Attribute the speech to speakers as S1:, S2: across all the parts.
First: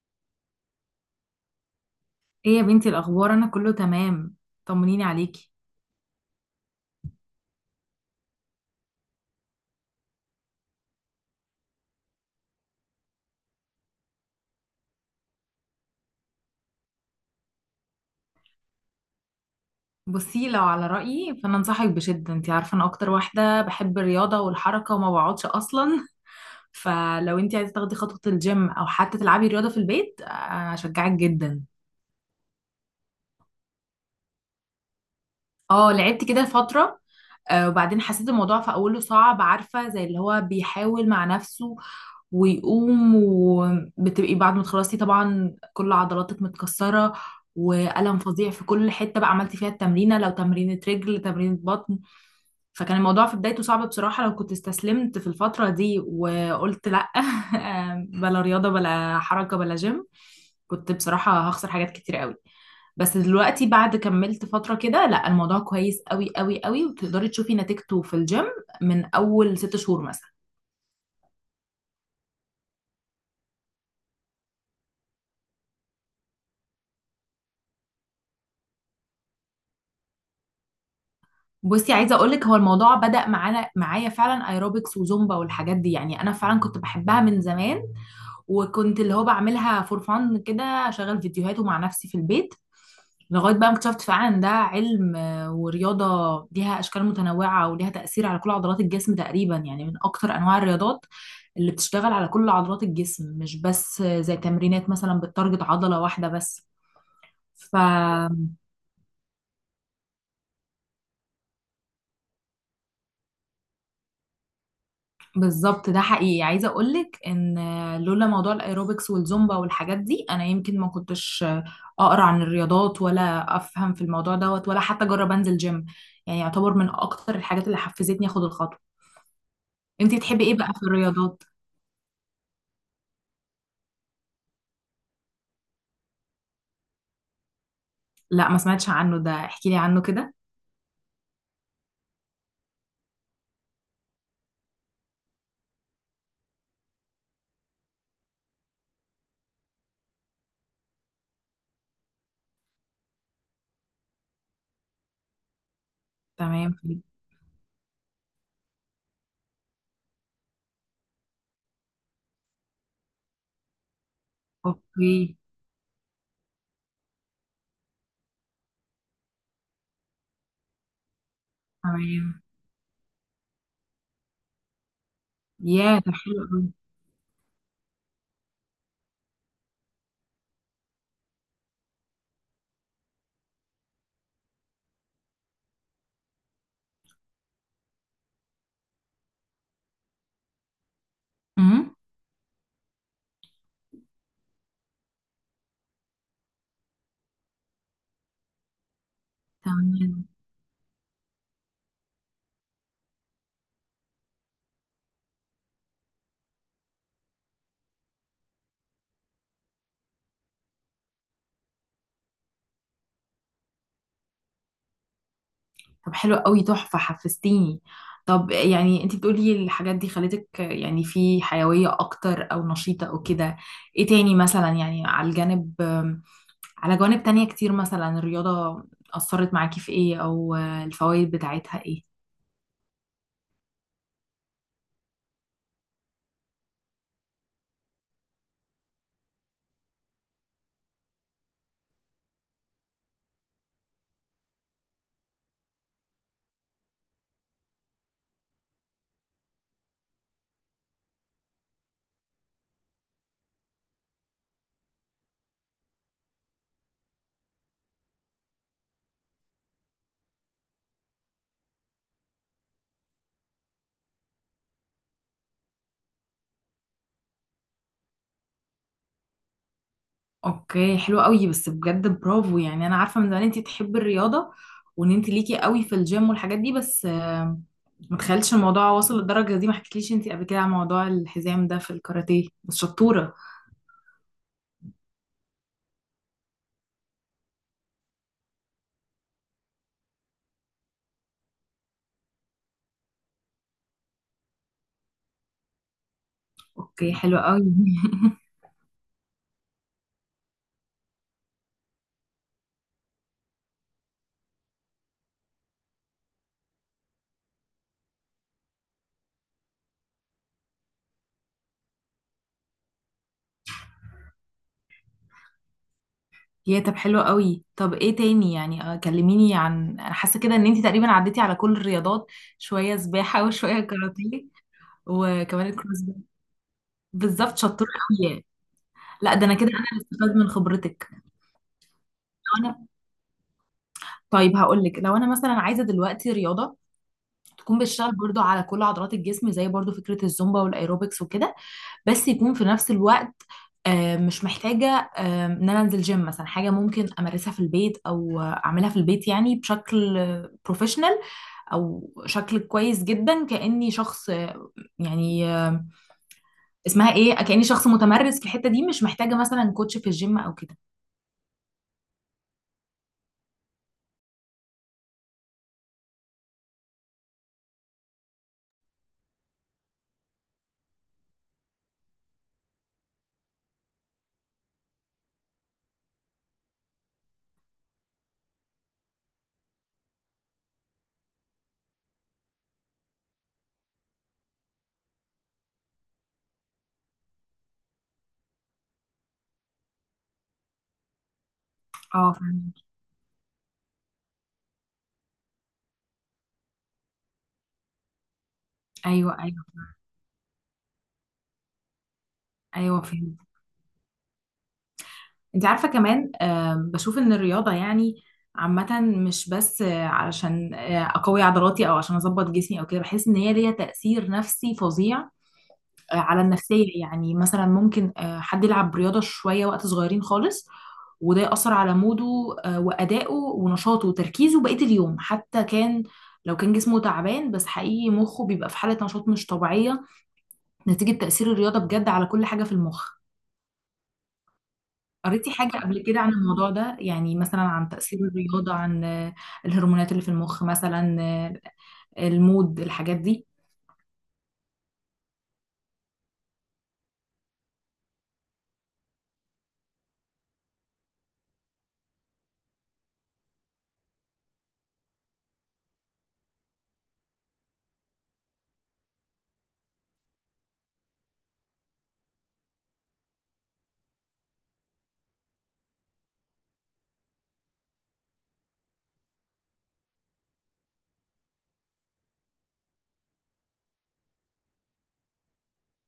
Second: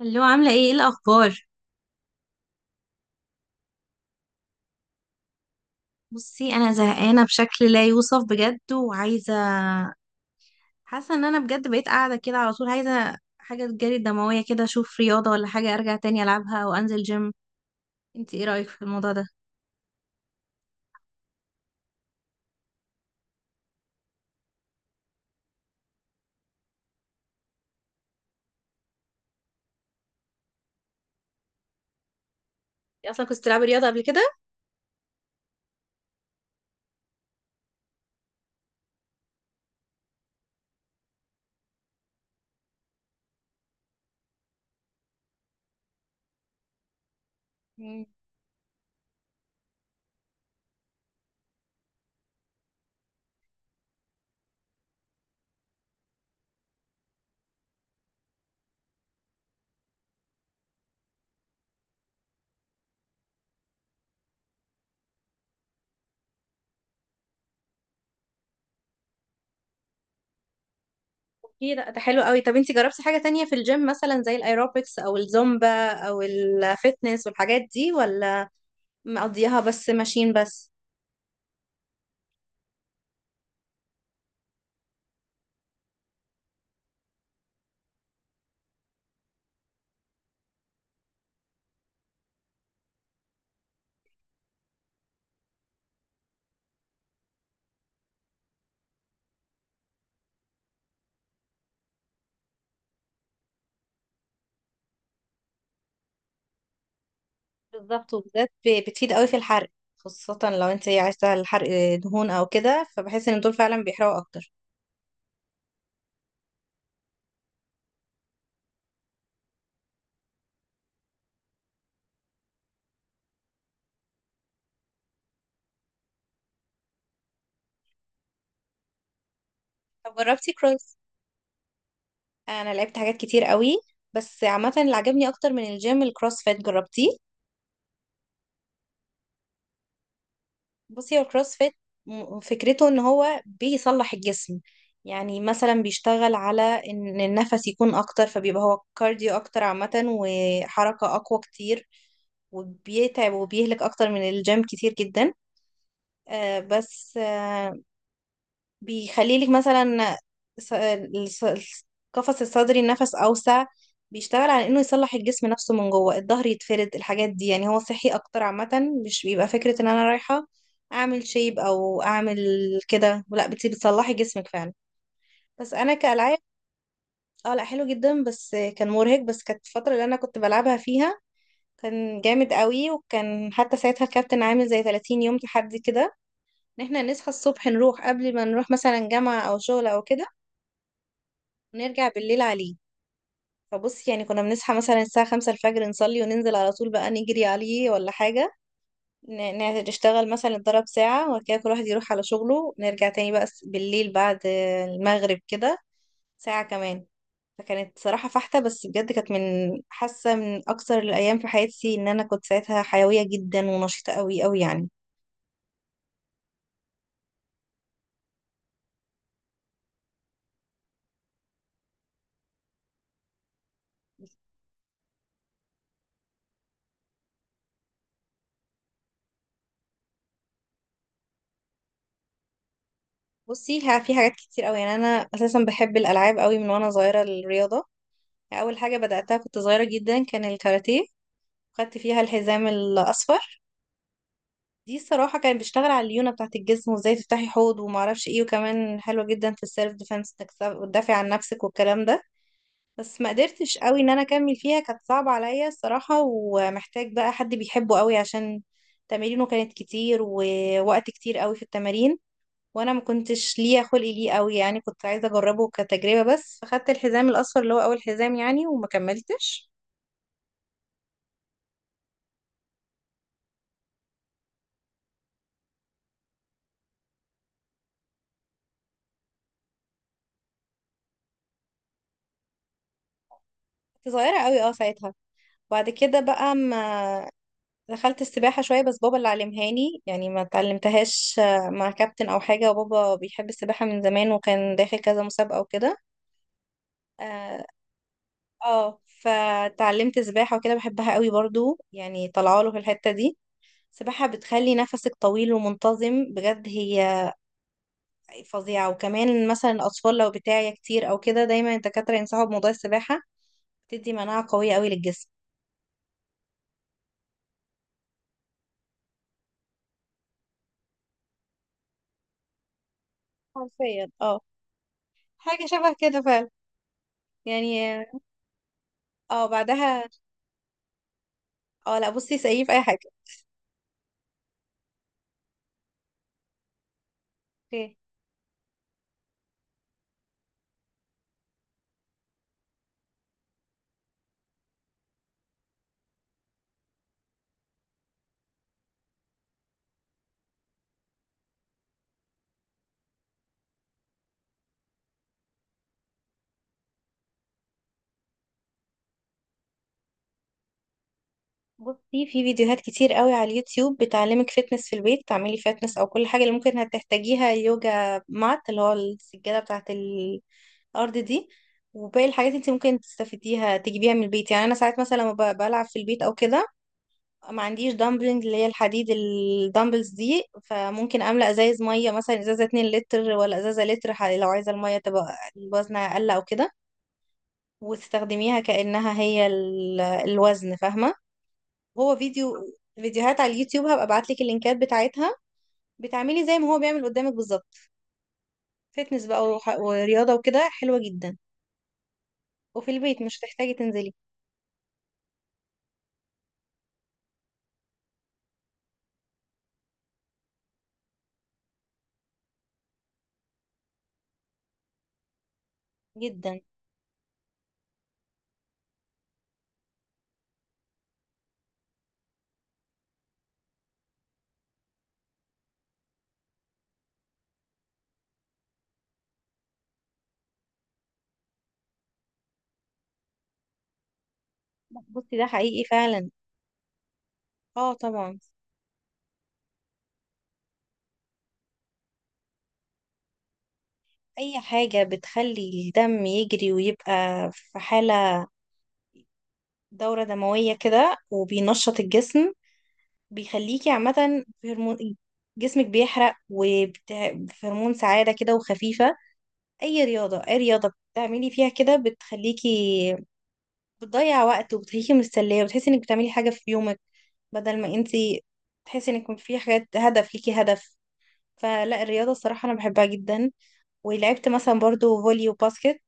S1: اللي هو عاملة ايه ايه الأخبار.
S2: ايه يا بنتي الاخبار، انا كله تمام. طمنيني عليكي.
S1: بصي، أنا زهقانة بشكل لا يوصف بجد وعايزة، حاسة إن أنا بجد بقيت قاعدة كده على طول، عايزة حاجة تجري الدموية كده، أشوف رياضة ولا حاجة أرجع تاني ألعبها وأنزل جيم. انتي ايه رأيك في الموضوع ده؟
S2: بصي، لو على رايي فانا انصحك بشده. انت عارفه انا اكتر واحده بحب الرياضه والحركه وما بقعدش اصلا. فلو انت عايزه تاخدي خطوه الجيم او حتى تلعبي رياضه في البيت، اشجعك جدا.
S1: انتي أصلا كنت بتلعبي رياضة قبل كده؟
S2: اه، لعبت كده فتره. وبعدين حسيت الموضوع في اوله صعب، عارفه زي اللي هو بيحاول مع نفسه ويقوم، وبتبقي بعد ما تخلصي طبعا كل عضلاتك متكسرة
S1: مم.
S2: وألم فظيع في كل حتة بقى عملتي فيها التمرينة، لو تمرينة رجل تمرينة بطن. فكان الموضوع في بدايته صعب بصراحة. لو كنت استسلمت في الفترة دي وقلت لأ بلا رياضة بلا حركة بلا جيم، كنت بصراحة هخسر حاجات كتير قوي. بس دلوقتي بعد كملت فترة كده لا، الموضوع كويس قوي قوي قوي، وتقدري تشوفي نتيجته في الجيم من أول 6 شهور مثلا.
S1: اوكي، لا ده حلو قوي. طب انتي جربتي حاجة تانية في الجيم مثلا زي الايروبكس او الزومبا او الفتنس والحاجات دي، ولا مقضيها بس ماشين بس؟
S2: بصي، عايزه اقول لك هو الموضوع بدأ معايا فعلا ايروبكس وزومبا والحاجات دي. يعني انا فعلا كنت بحبها من زمان، وكنت اللي هو بعملها فور فان كده، اشغل فيديوهاته مع نفسي في البيت، لغايه بقى ما اكتشفت فعلا إن ده علم ورياضه ليها اشكال متنوعه وليها تأثير على كل عضلات الجسم تقريبا. يعني من اكتر انواع الرياضات اللي بتشتغل على كل عضلات الجسم، مش بس زي تمرينات مثلا بتتارجت عضله واحده بس.
S1: بالظبط، وبالذات بتفيد قوي في الحرق، خاصة لو انت ايه عايزة الحرق دهون او كده، فبحس ان دول فعلا بيحرقوا اكتر.
S2: بالظبط، ده حقيقي. عايزه اقولك ان لولا موضوع الايروبكس والزومبا والحاجات دي انا يمكن ما كنتش اقرا عن الرياضات ولا افهم في الموضوع دوت ولا حتى اجرب انزل جيم. يعني يعتبر من اكتر الحاجات اللي حفزتني اخد الخطوه.
S1: طب
S2: انتي تحبي
S1: جربتي
S2: ايه بقى في
S1: كروس؟
S2: الرياضات؟
S1: انا لعبت حاجات كتير قوي، بس عامة اللي عجبني اكتر من الجيم الكروس فيت، جربتيه؟
S2: لا، ما سمعتش عنه، ده احكي لي عنه كده.
S1: بصي هو الكروس فيت، فكرته ان هو بيصلح الجسم، يعني مثلا بيشتغل على ان النفس يكون اكتر، فبيبقى هو كارديو اكتر عامة، وحركة اقوى كتير، وبيتعب وبيهلك اكتر من الجيم كتير جدا. آه،
S2: تمام.
S1: بس آه، بيخليلك مثلا، س- الس- القفص الصدري النفس أوسع، بيشتغل على إنه يصلح
S2: اوكي.
S1: الجسم نفسه من جوه، الظهر يتفرد، الحاجات دي. يعني هو صحي أكتر عامة، مش بيبقى فكرة إن أنا رايحة أعمل شيب أو أعمل
S2: تمام.
S1: كده، لا بتصلحي جسمك فعلا. بس أنا
S2: يا ده
S1: كألعاب،
S2: حلو قوي.
S1: اه لا حلو جدا، بس كان مرهق. بس كانت الفترة اللي أنا كنت بلعبها فيها كان جامد قوي، وكان حتى ساعتها الكابتن عامل زي 30 يوم تحدي كده، ان احنا نصحى الصبح نروح قبل ما نروح مثلا جامعة او شغل او كده،
S2: أمم،
S1: ونرجع بالليل عليه. فبص يعني كنا بنصحى مثلا الساعة 5 الفجر، نصلي وننزل على طول بقى نجري عليه ولا حاجة،
S2: تمام.
S1: نشتغل مثلا، نتدرب ساعة، وبعد كده كل واحد يروح على شغله، نرجع تاني بقى بالليل بعد المغرب كده ساعة كمان. فكانت صراحة فاحتة، بس بجد كانت من حاسة، من أكثر الأيام في حياتي، إن أنا كنت ساعتها حيوية جدا ونشيطة قوي قوي يعني.
S2: طب حلو قوي، تحفة، حفزتيني. طب يعني انت بتقولي الحاجات دي خلتك يعني في حيوية اكتر او نشيطة او كده. ايه تاني مثلا يعني، على الجانب، على جوانب تانية كتير مثلا الرياضة اثرت معاكي في ايه؟ او الفوائد بتاعتها ايه؟
S1: بصي، في حاجات كتير قوي. يعني أنا أساسا بحب الألعاب قوي من وأنا صغيرة. الرياضة أول حاجة بدأتها كنت صغيرة جدا كان الكاراتيه، خدت فيها الحزام الاصفر. دي الصراحه كان بيشتغل على الليونه بتاعه الجسم، وازاي تفتحي حوض وما اعرفش ايه، وكمان حلوه جدا في السيلف ديفense، انك تدافعي عن نفسك والكلام ده. بس ما قدرتش قوي ان انا اكمل فيها، كانت صعبه عليا الصراحه، ومحتاج بقى حد بيحبه قوي، عشان تمارينه كانت كتير، ووقت كتير قوي في التمارين، وانا ما كنتش ليا خلق ليه قوي. يعني كنت عايزه اجربه كتجربه بس، فخدت الحزام الاصفر اللي هو اول حزام يعني، وما كملتش.
S2: اوكي، حلو قوي، بس بجد برافو. يعني انا عارفة من زمان انت تحبي الرياضة وان انت ليكي قوي في الجيم والحاجات دي، بس ما تخيلش الموضوع واصل للدرجة دي. ما حكيتليش انت قبل كده عن موضوع الحزام ده في الكاراتيه. بس شطورة.
S1: كنت صغيره قوي اه ساعتها. بعد كده بقى ما دخلت السباحة شوية، بس بابا اللي علمهاني، يعني ما اتعلمتهاش مع كابتن أو حاجة، وبابا بيحب السباحة من زمان وكان داخل كذا مسابقة وكده.
S2: اوكي حلو
S1: اه.
S2: قوي.
S1: فتعلمت سباحة وكده، بحبها قوي برضو يعني، طلعوا له في الحتة دي. السباحة بتخلي نفسك طويل ومنتظم، بجد هي فظيعة. وكمان مثلا الأطفال لو بتاعي كتير أو كده، دايما الدكاترة ينصحوا بموضوع السباحة، بتدي مناعة قوية قوي للجسم.
S2: يا طب حلو قوي، طب ايه تاني يعني، كلميني. عن انا حاسه كده ان انت تقريبا عديتي على كل الرياضات، شويه سباحه وشويه
S1: حرفيا اه.
S2: كاراتيه وكمان
S1: حاجة شبه
S2: الكروس
S1: كده فعلا.
S2: بالظبط،
S1: يعني
S2: شطوره قوي يعني. لا، ده
S1: اه
S2: انا كده انا اللي
S1: بعدها،
S2: استفاد من خبرتك.
S1: اه لا بصي
S2: لو
S1: سقيف أي
S2: انا
S1: حاجة.
S2: طيب هقول لك، لو انا مثلا عايزه دلوقتي رياضه تكون
S1: اوكي،
S2: بتشتغل برضو على كل عضلات الجسم، زي برضو فكره الزومبا والايروبكس وكده، بس يكون في نفس الوقت مش محتاجة إن أنا أنزل جيم مثلا. حاجة ممكن أمارسها في البيت، أو أعملها في البيت يعني بشكل بروفيشنال، أو شكل كويس جدا، كأني شخص يعني اسمها إيه، كأني شخص متمرس في الحتة دي، مش محتاجة مثلا كوتش في الجيم أو كده.
S1: بصي في فيديوهات كتير قوي على اليوتيوب بتعلمك فتنس في البيت، تعملي فتنس او كل حاجه اللي ممكن هتحتاجيها، يوجا مات اللي هو السجاده بتاعه الارض دي، وباقي الحاجات انت ممكن تستفيديها تجيبيها من البيت. يعني انا ساعات مثلا لما بلعب في البيت او كده، ما عنديش دامبلنج اللي هي الحديد، الدامبلز دي، فممكن املى ازايز ميه، مثلا ازازه 2 لتر ولا ازازه لتر، لو عايزه الميه تبقى الوزن اقل او كده، وتستخدميها كانها هي الوزن، فاهمه؟ هو
S2: اه
S1: فيديو،
S2: فهمت.
S1: فيديوهات على اليوتيوب، هبقى ابعت لك اللينكات بتاعتها، بتعملي زي ما هو بيعمل قدامك بالظبط. فتنس
S2: أيوه
S1: بقى
S2: أيوه
S1: ورياضه وكده حلوه جدا، وفي
S2: أيوه
S1: البيت مش
S2: فهمت.
S1: هتحتاجي تنزلي.
S2: انت عارفة كمان بشوف ان الرياضة يعني عامة، مش بس علشان اقوي عضلاتي او عشان اظبط جسمي او كده، بحس ان هي ليها تأثير نفسي فظيع على
S1: جدا.
S2: النفسية. يعني مثلا ممكن حد يلعب رياضة شوية وقت صغيرين خالص، وده يأثر على موده وأدائه ونشاطه وتركيزه بقية اليوم، حتى كان لو كان جسمه تعبان، بس حقيقي مخه بيبقى في حالة نشاط مش طبيعية نتيجة تأثير الرياضة بجد على كل حاجة في المخ.
S1: لا، بصي ده
S2: قريتي حاجة
S1: حقيقي
S2: قبل كده عن
S1: فعلا.
S2: الموضوع ده؟ يعني مثلا عن
S1: اه
S2: تأثير
S1: طبعا.
S2: الرياضة، عن الهرمونات اللي في المخ مثلا، المود الحاجات دي.
S1: اي حاجه بتخلي الدم يجري ويبقى في حاله، دوره دمويه كده وبينشط الجسم، بيخليكي عامه في هرمون جسمك بيحرق، وفي هرمون سعاده كده وخفيفه. اي رياضه، اي رياضه بتعملي فيها كده بتخليكي بتضيع وقت، وبتخليكي مستنيه، وبتحسي انك بتعملي حاجه في يومك، بدل ما انتي تحسي انك في حاجات، هدف ليكي هدف. فلا الرياضه الصراحه انا بحبها جدا. ولعبت مثلا برضو فولي وباسكت،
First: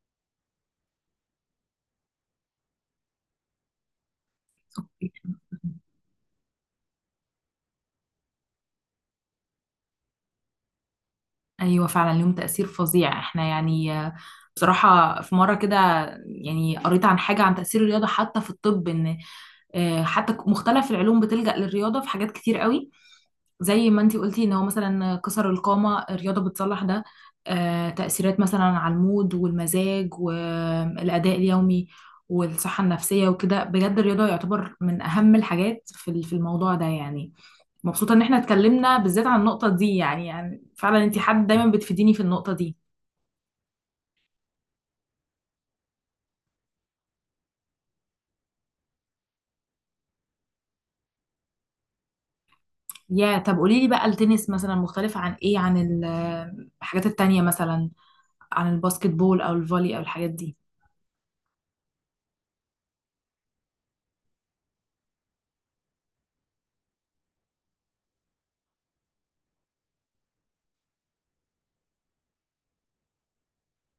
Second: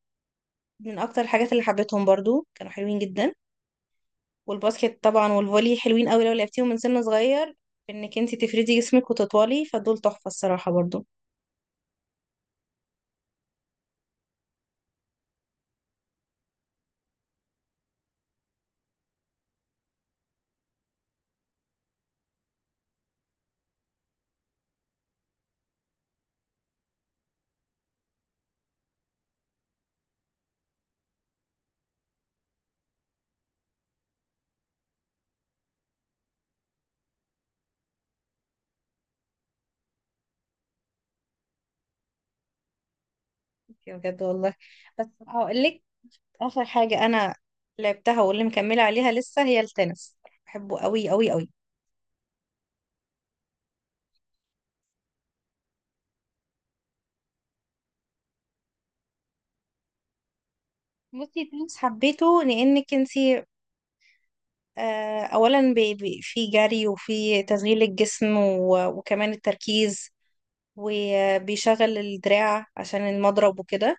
S1: من اكتر الحاجات اللي حبيتهم برضو، كانوا حلوين جدا. والباسكت طبعا
S2: أوكي.
S1: والفولي حلوين قوي لو لعبتيهم من سن صغير، انك انتي تفردي جسمك وتطولي، فدول تحفه الصراحه برضو.
S2: أيوة فعلا ليهم تأثير فظيع. احنا يعني بصراحة في مرة كده يعني قريت عن حاجة عن تأثير الرياضة حتى في الطب. إن حتى مختلف العلوم بتلجأ للرياضة في حاجات كتير قوي، زي ما انتي قلتي ان هو مثلا كسر القامة الرياضة بتصلح ده. تأثيرات مثلا على المود والمزاج والأداء اليومي والصحة النفسية وكده، بجد الرياضة يعتبر من أهم الحاجات في في الموضوع ده يعني. مبسوطة إن احنا اتكلمنا بالذات عن النقطة دي، يعني فعلا انتي حد دايما بتفيديني في النقطة دي.
S1: بجد والله. بس هقول لك، اخر حاجه انا لعبتها واللي مكمله عليها لسه هي التنس، بحبه قوي قوي قوي.
S2: يا طب قولي لي بقى، التنس مثلا مختلف عن ايه؟ عن الحاجات التانية مثلا، عن الباسكت بول أو الفولي أو الحاجات دي.
S1: بصي تنس حبيته لانك انتي اولا في جري وفي تشغيل الجسم، وكمان التركيز، وبيشغل الدراع عشان المضرب وكده.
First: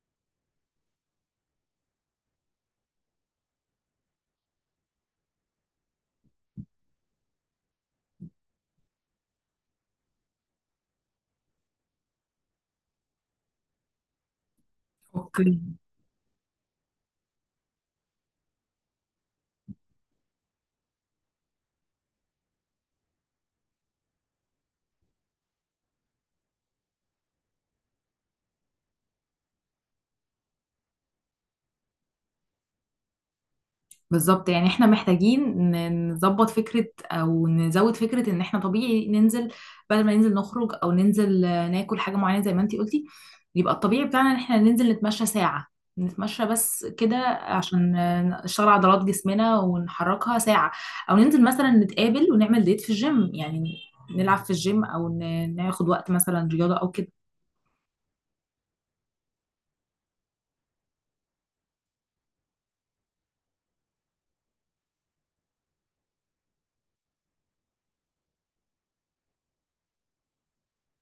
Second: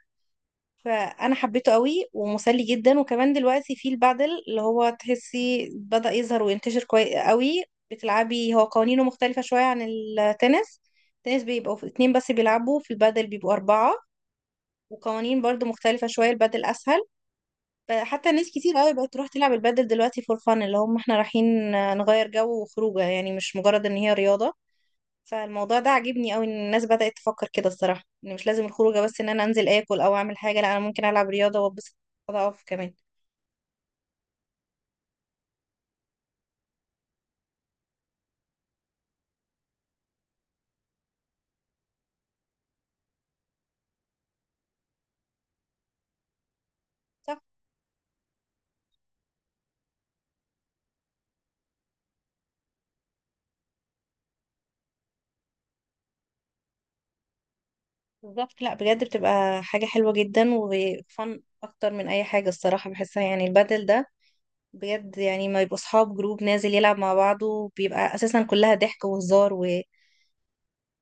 S1: فانا حبيته قوي ومسلي جدا. وكمان دلوقتي في البادل، اللي هو تحسي بدأ يظهر وينتشر كويس قوي، بتلعبي، هو قوانينه مختلفة شوية عن التنس. التنس بيبقوا اتنين بس بيلعبوا، في البادل بيبقوا أربعة، وقوانين
S2: اوكي.
S1: برضو مختلفة شوية، البادل أسهل. حتى ناس كتير قوي بقت تروح تلعب البادل دلوقتي فور فان، اللي هم احنا رايحين نغير جو وخروجه، يعني مش مجرد ان هي رياضة. فالموضوع ده عاجبني قوي، ان الناس بدأت تفكر كده الصراحة، ان مش لازم الخروجه بس ان انا انزل اكل او اعمل حاجة، لا انا ممكن العب رياضة واتبسط، اقف كمان.
S2: بالظبط، يعني احنا محتاجين نظبط فكرة او نزود فكرة ان احنا طبيعي ننزل. بدل ما ننزل نخرج، او ننزل ناكل حاجة معينة زي ما انتي قلتي، يبقى الطبيعي بتاعنا ان احنا ننزل نتمشى ساعة. نتمشى بس كده
S1: صح.
S2: عشان نشتغل عضلات جسمنا ونحركها ساعة، او ننزل مثلا نتقابل ونعمل ديت في الجيم. يعني نلعب في الجيم، او ناخد وقت مثلا رياضة او كده.
S1: بالظبط، لا بجد بتبقى حاجة حلوة جدا، وفن اكتر من اي حاجة الصراحة بحسها، يعني البادل ده بجد، يعني ما يبقوا اصحاب جروب نازل يلعب مع بعضه، بيبقى اساسا كلها ضحك وهزار، و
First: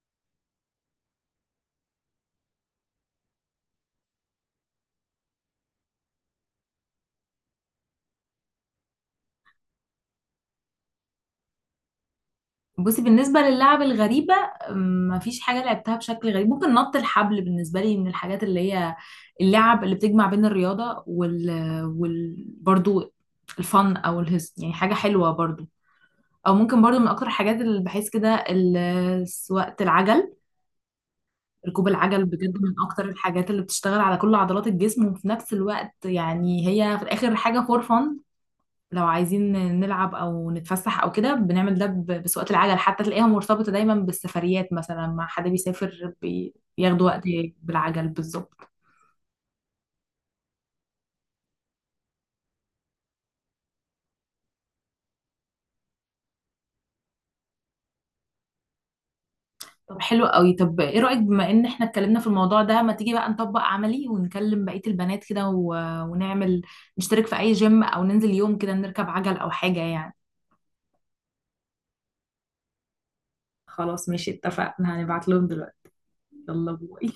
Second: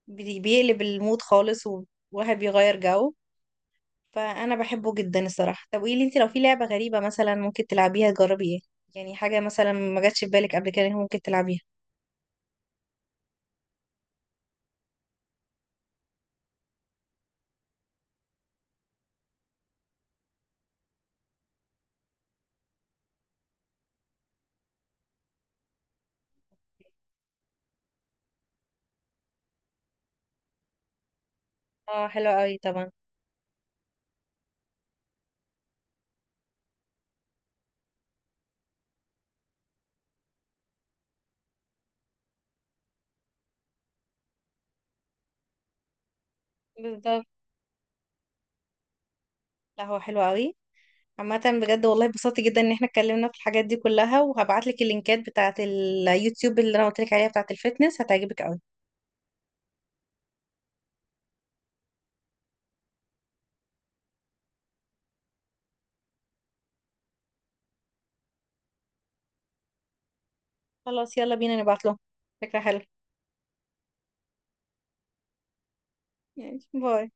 S1: بيقلب المود خالص، وواحد بيغير جو، فانا بحبه جدا الصراحه. طب قولي لي انت، لو في لعبه غريبه مثلا ممكن تلعبيها، تجربي ايه؟ يعني حاجه مثلا ما جاتش في بالك قبل كده إن ممكن تلعبيها.
S2: بصي، بالنسبة للعب الغريبة مفيش حاجة لعبتها بشكل غريب. ممكن نط الحبل بالنسبة لي من الحاجات اللي هي اللعب اللي بتجمع بين الرياضة وال... برضو الفن أو الهز، يعني حاجة حلوة برضو. أو ممكن برضو من أكتر الحاجات اللي بحس كده سواقة العجل. ركوب
S1: اه
S2: العجل
S1: حلو
S2: بجد
S1: قوي
S2: من
S1: طبعا.
S2: أكتر الحاجات اللي بتشتغل على كل عضلات الجسم وفي نفس الوقت يعني هي في الآخر حاجة فور فن. لو عايزين نلعب او نتفسح او كده بنعمل ده بسواقة العجل، حتى تلاقيها مرتبطة دايما بالسفريات، مثلا مع حد بيسافر بياخدوا وقت
S1: بالظبط.
S2: بالعجل. بالظبط.
S1: لا هو حلو قوي عامه. بجد والله، اتبسطت جدا ان احنا اتكلمنا في الحاجات دي كلها، وهبعت لك اللينكات بتاعه اليوتيوب اللي انا قلت لك عليها، بتاعه الفيتنس، هتعجبك قوي.
S2: طب حلو قوي. طب ايه رأيك، بما ان احنا اتكلمنا في الموضوع ده، ما تيجي بقى نطبق عملي ونكلم بقية البنات كده ونعمل نشترك في اي جيم، او ننزل يوم كده نركب عجل او حاجة يعني.
S1: خلاص، يلا بينا، نبعت لهم. فكره حلوه.
S2: خلاص ماشي اتفقنا، هنبعت لهم دلوقتي.
S1: يعني
S2: يلا باي.
S1: باي.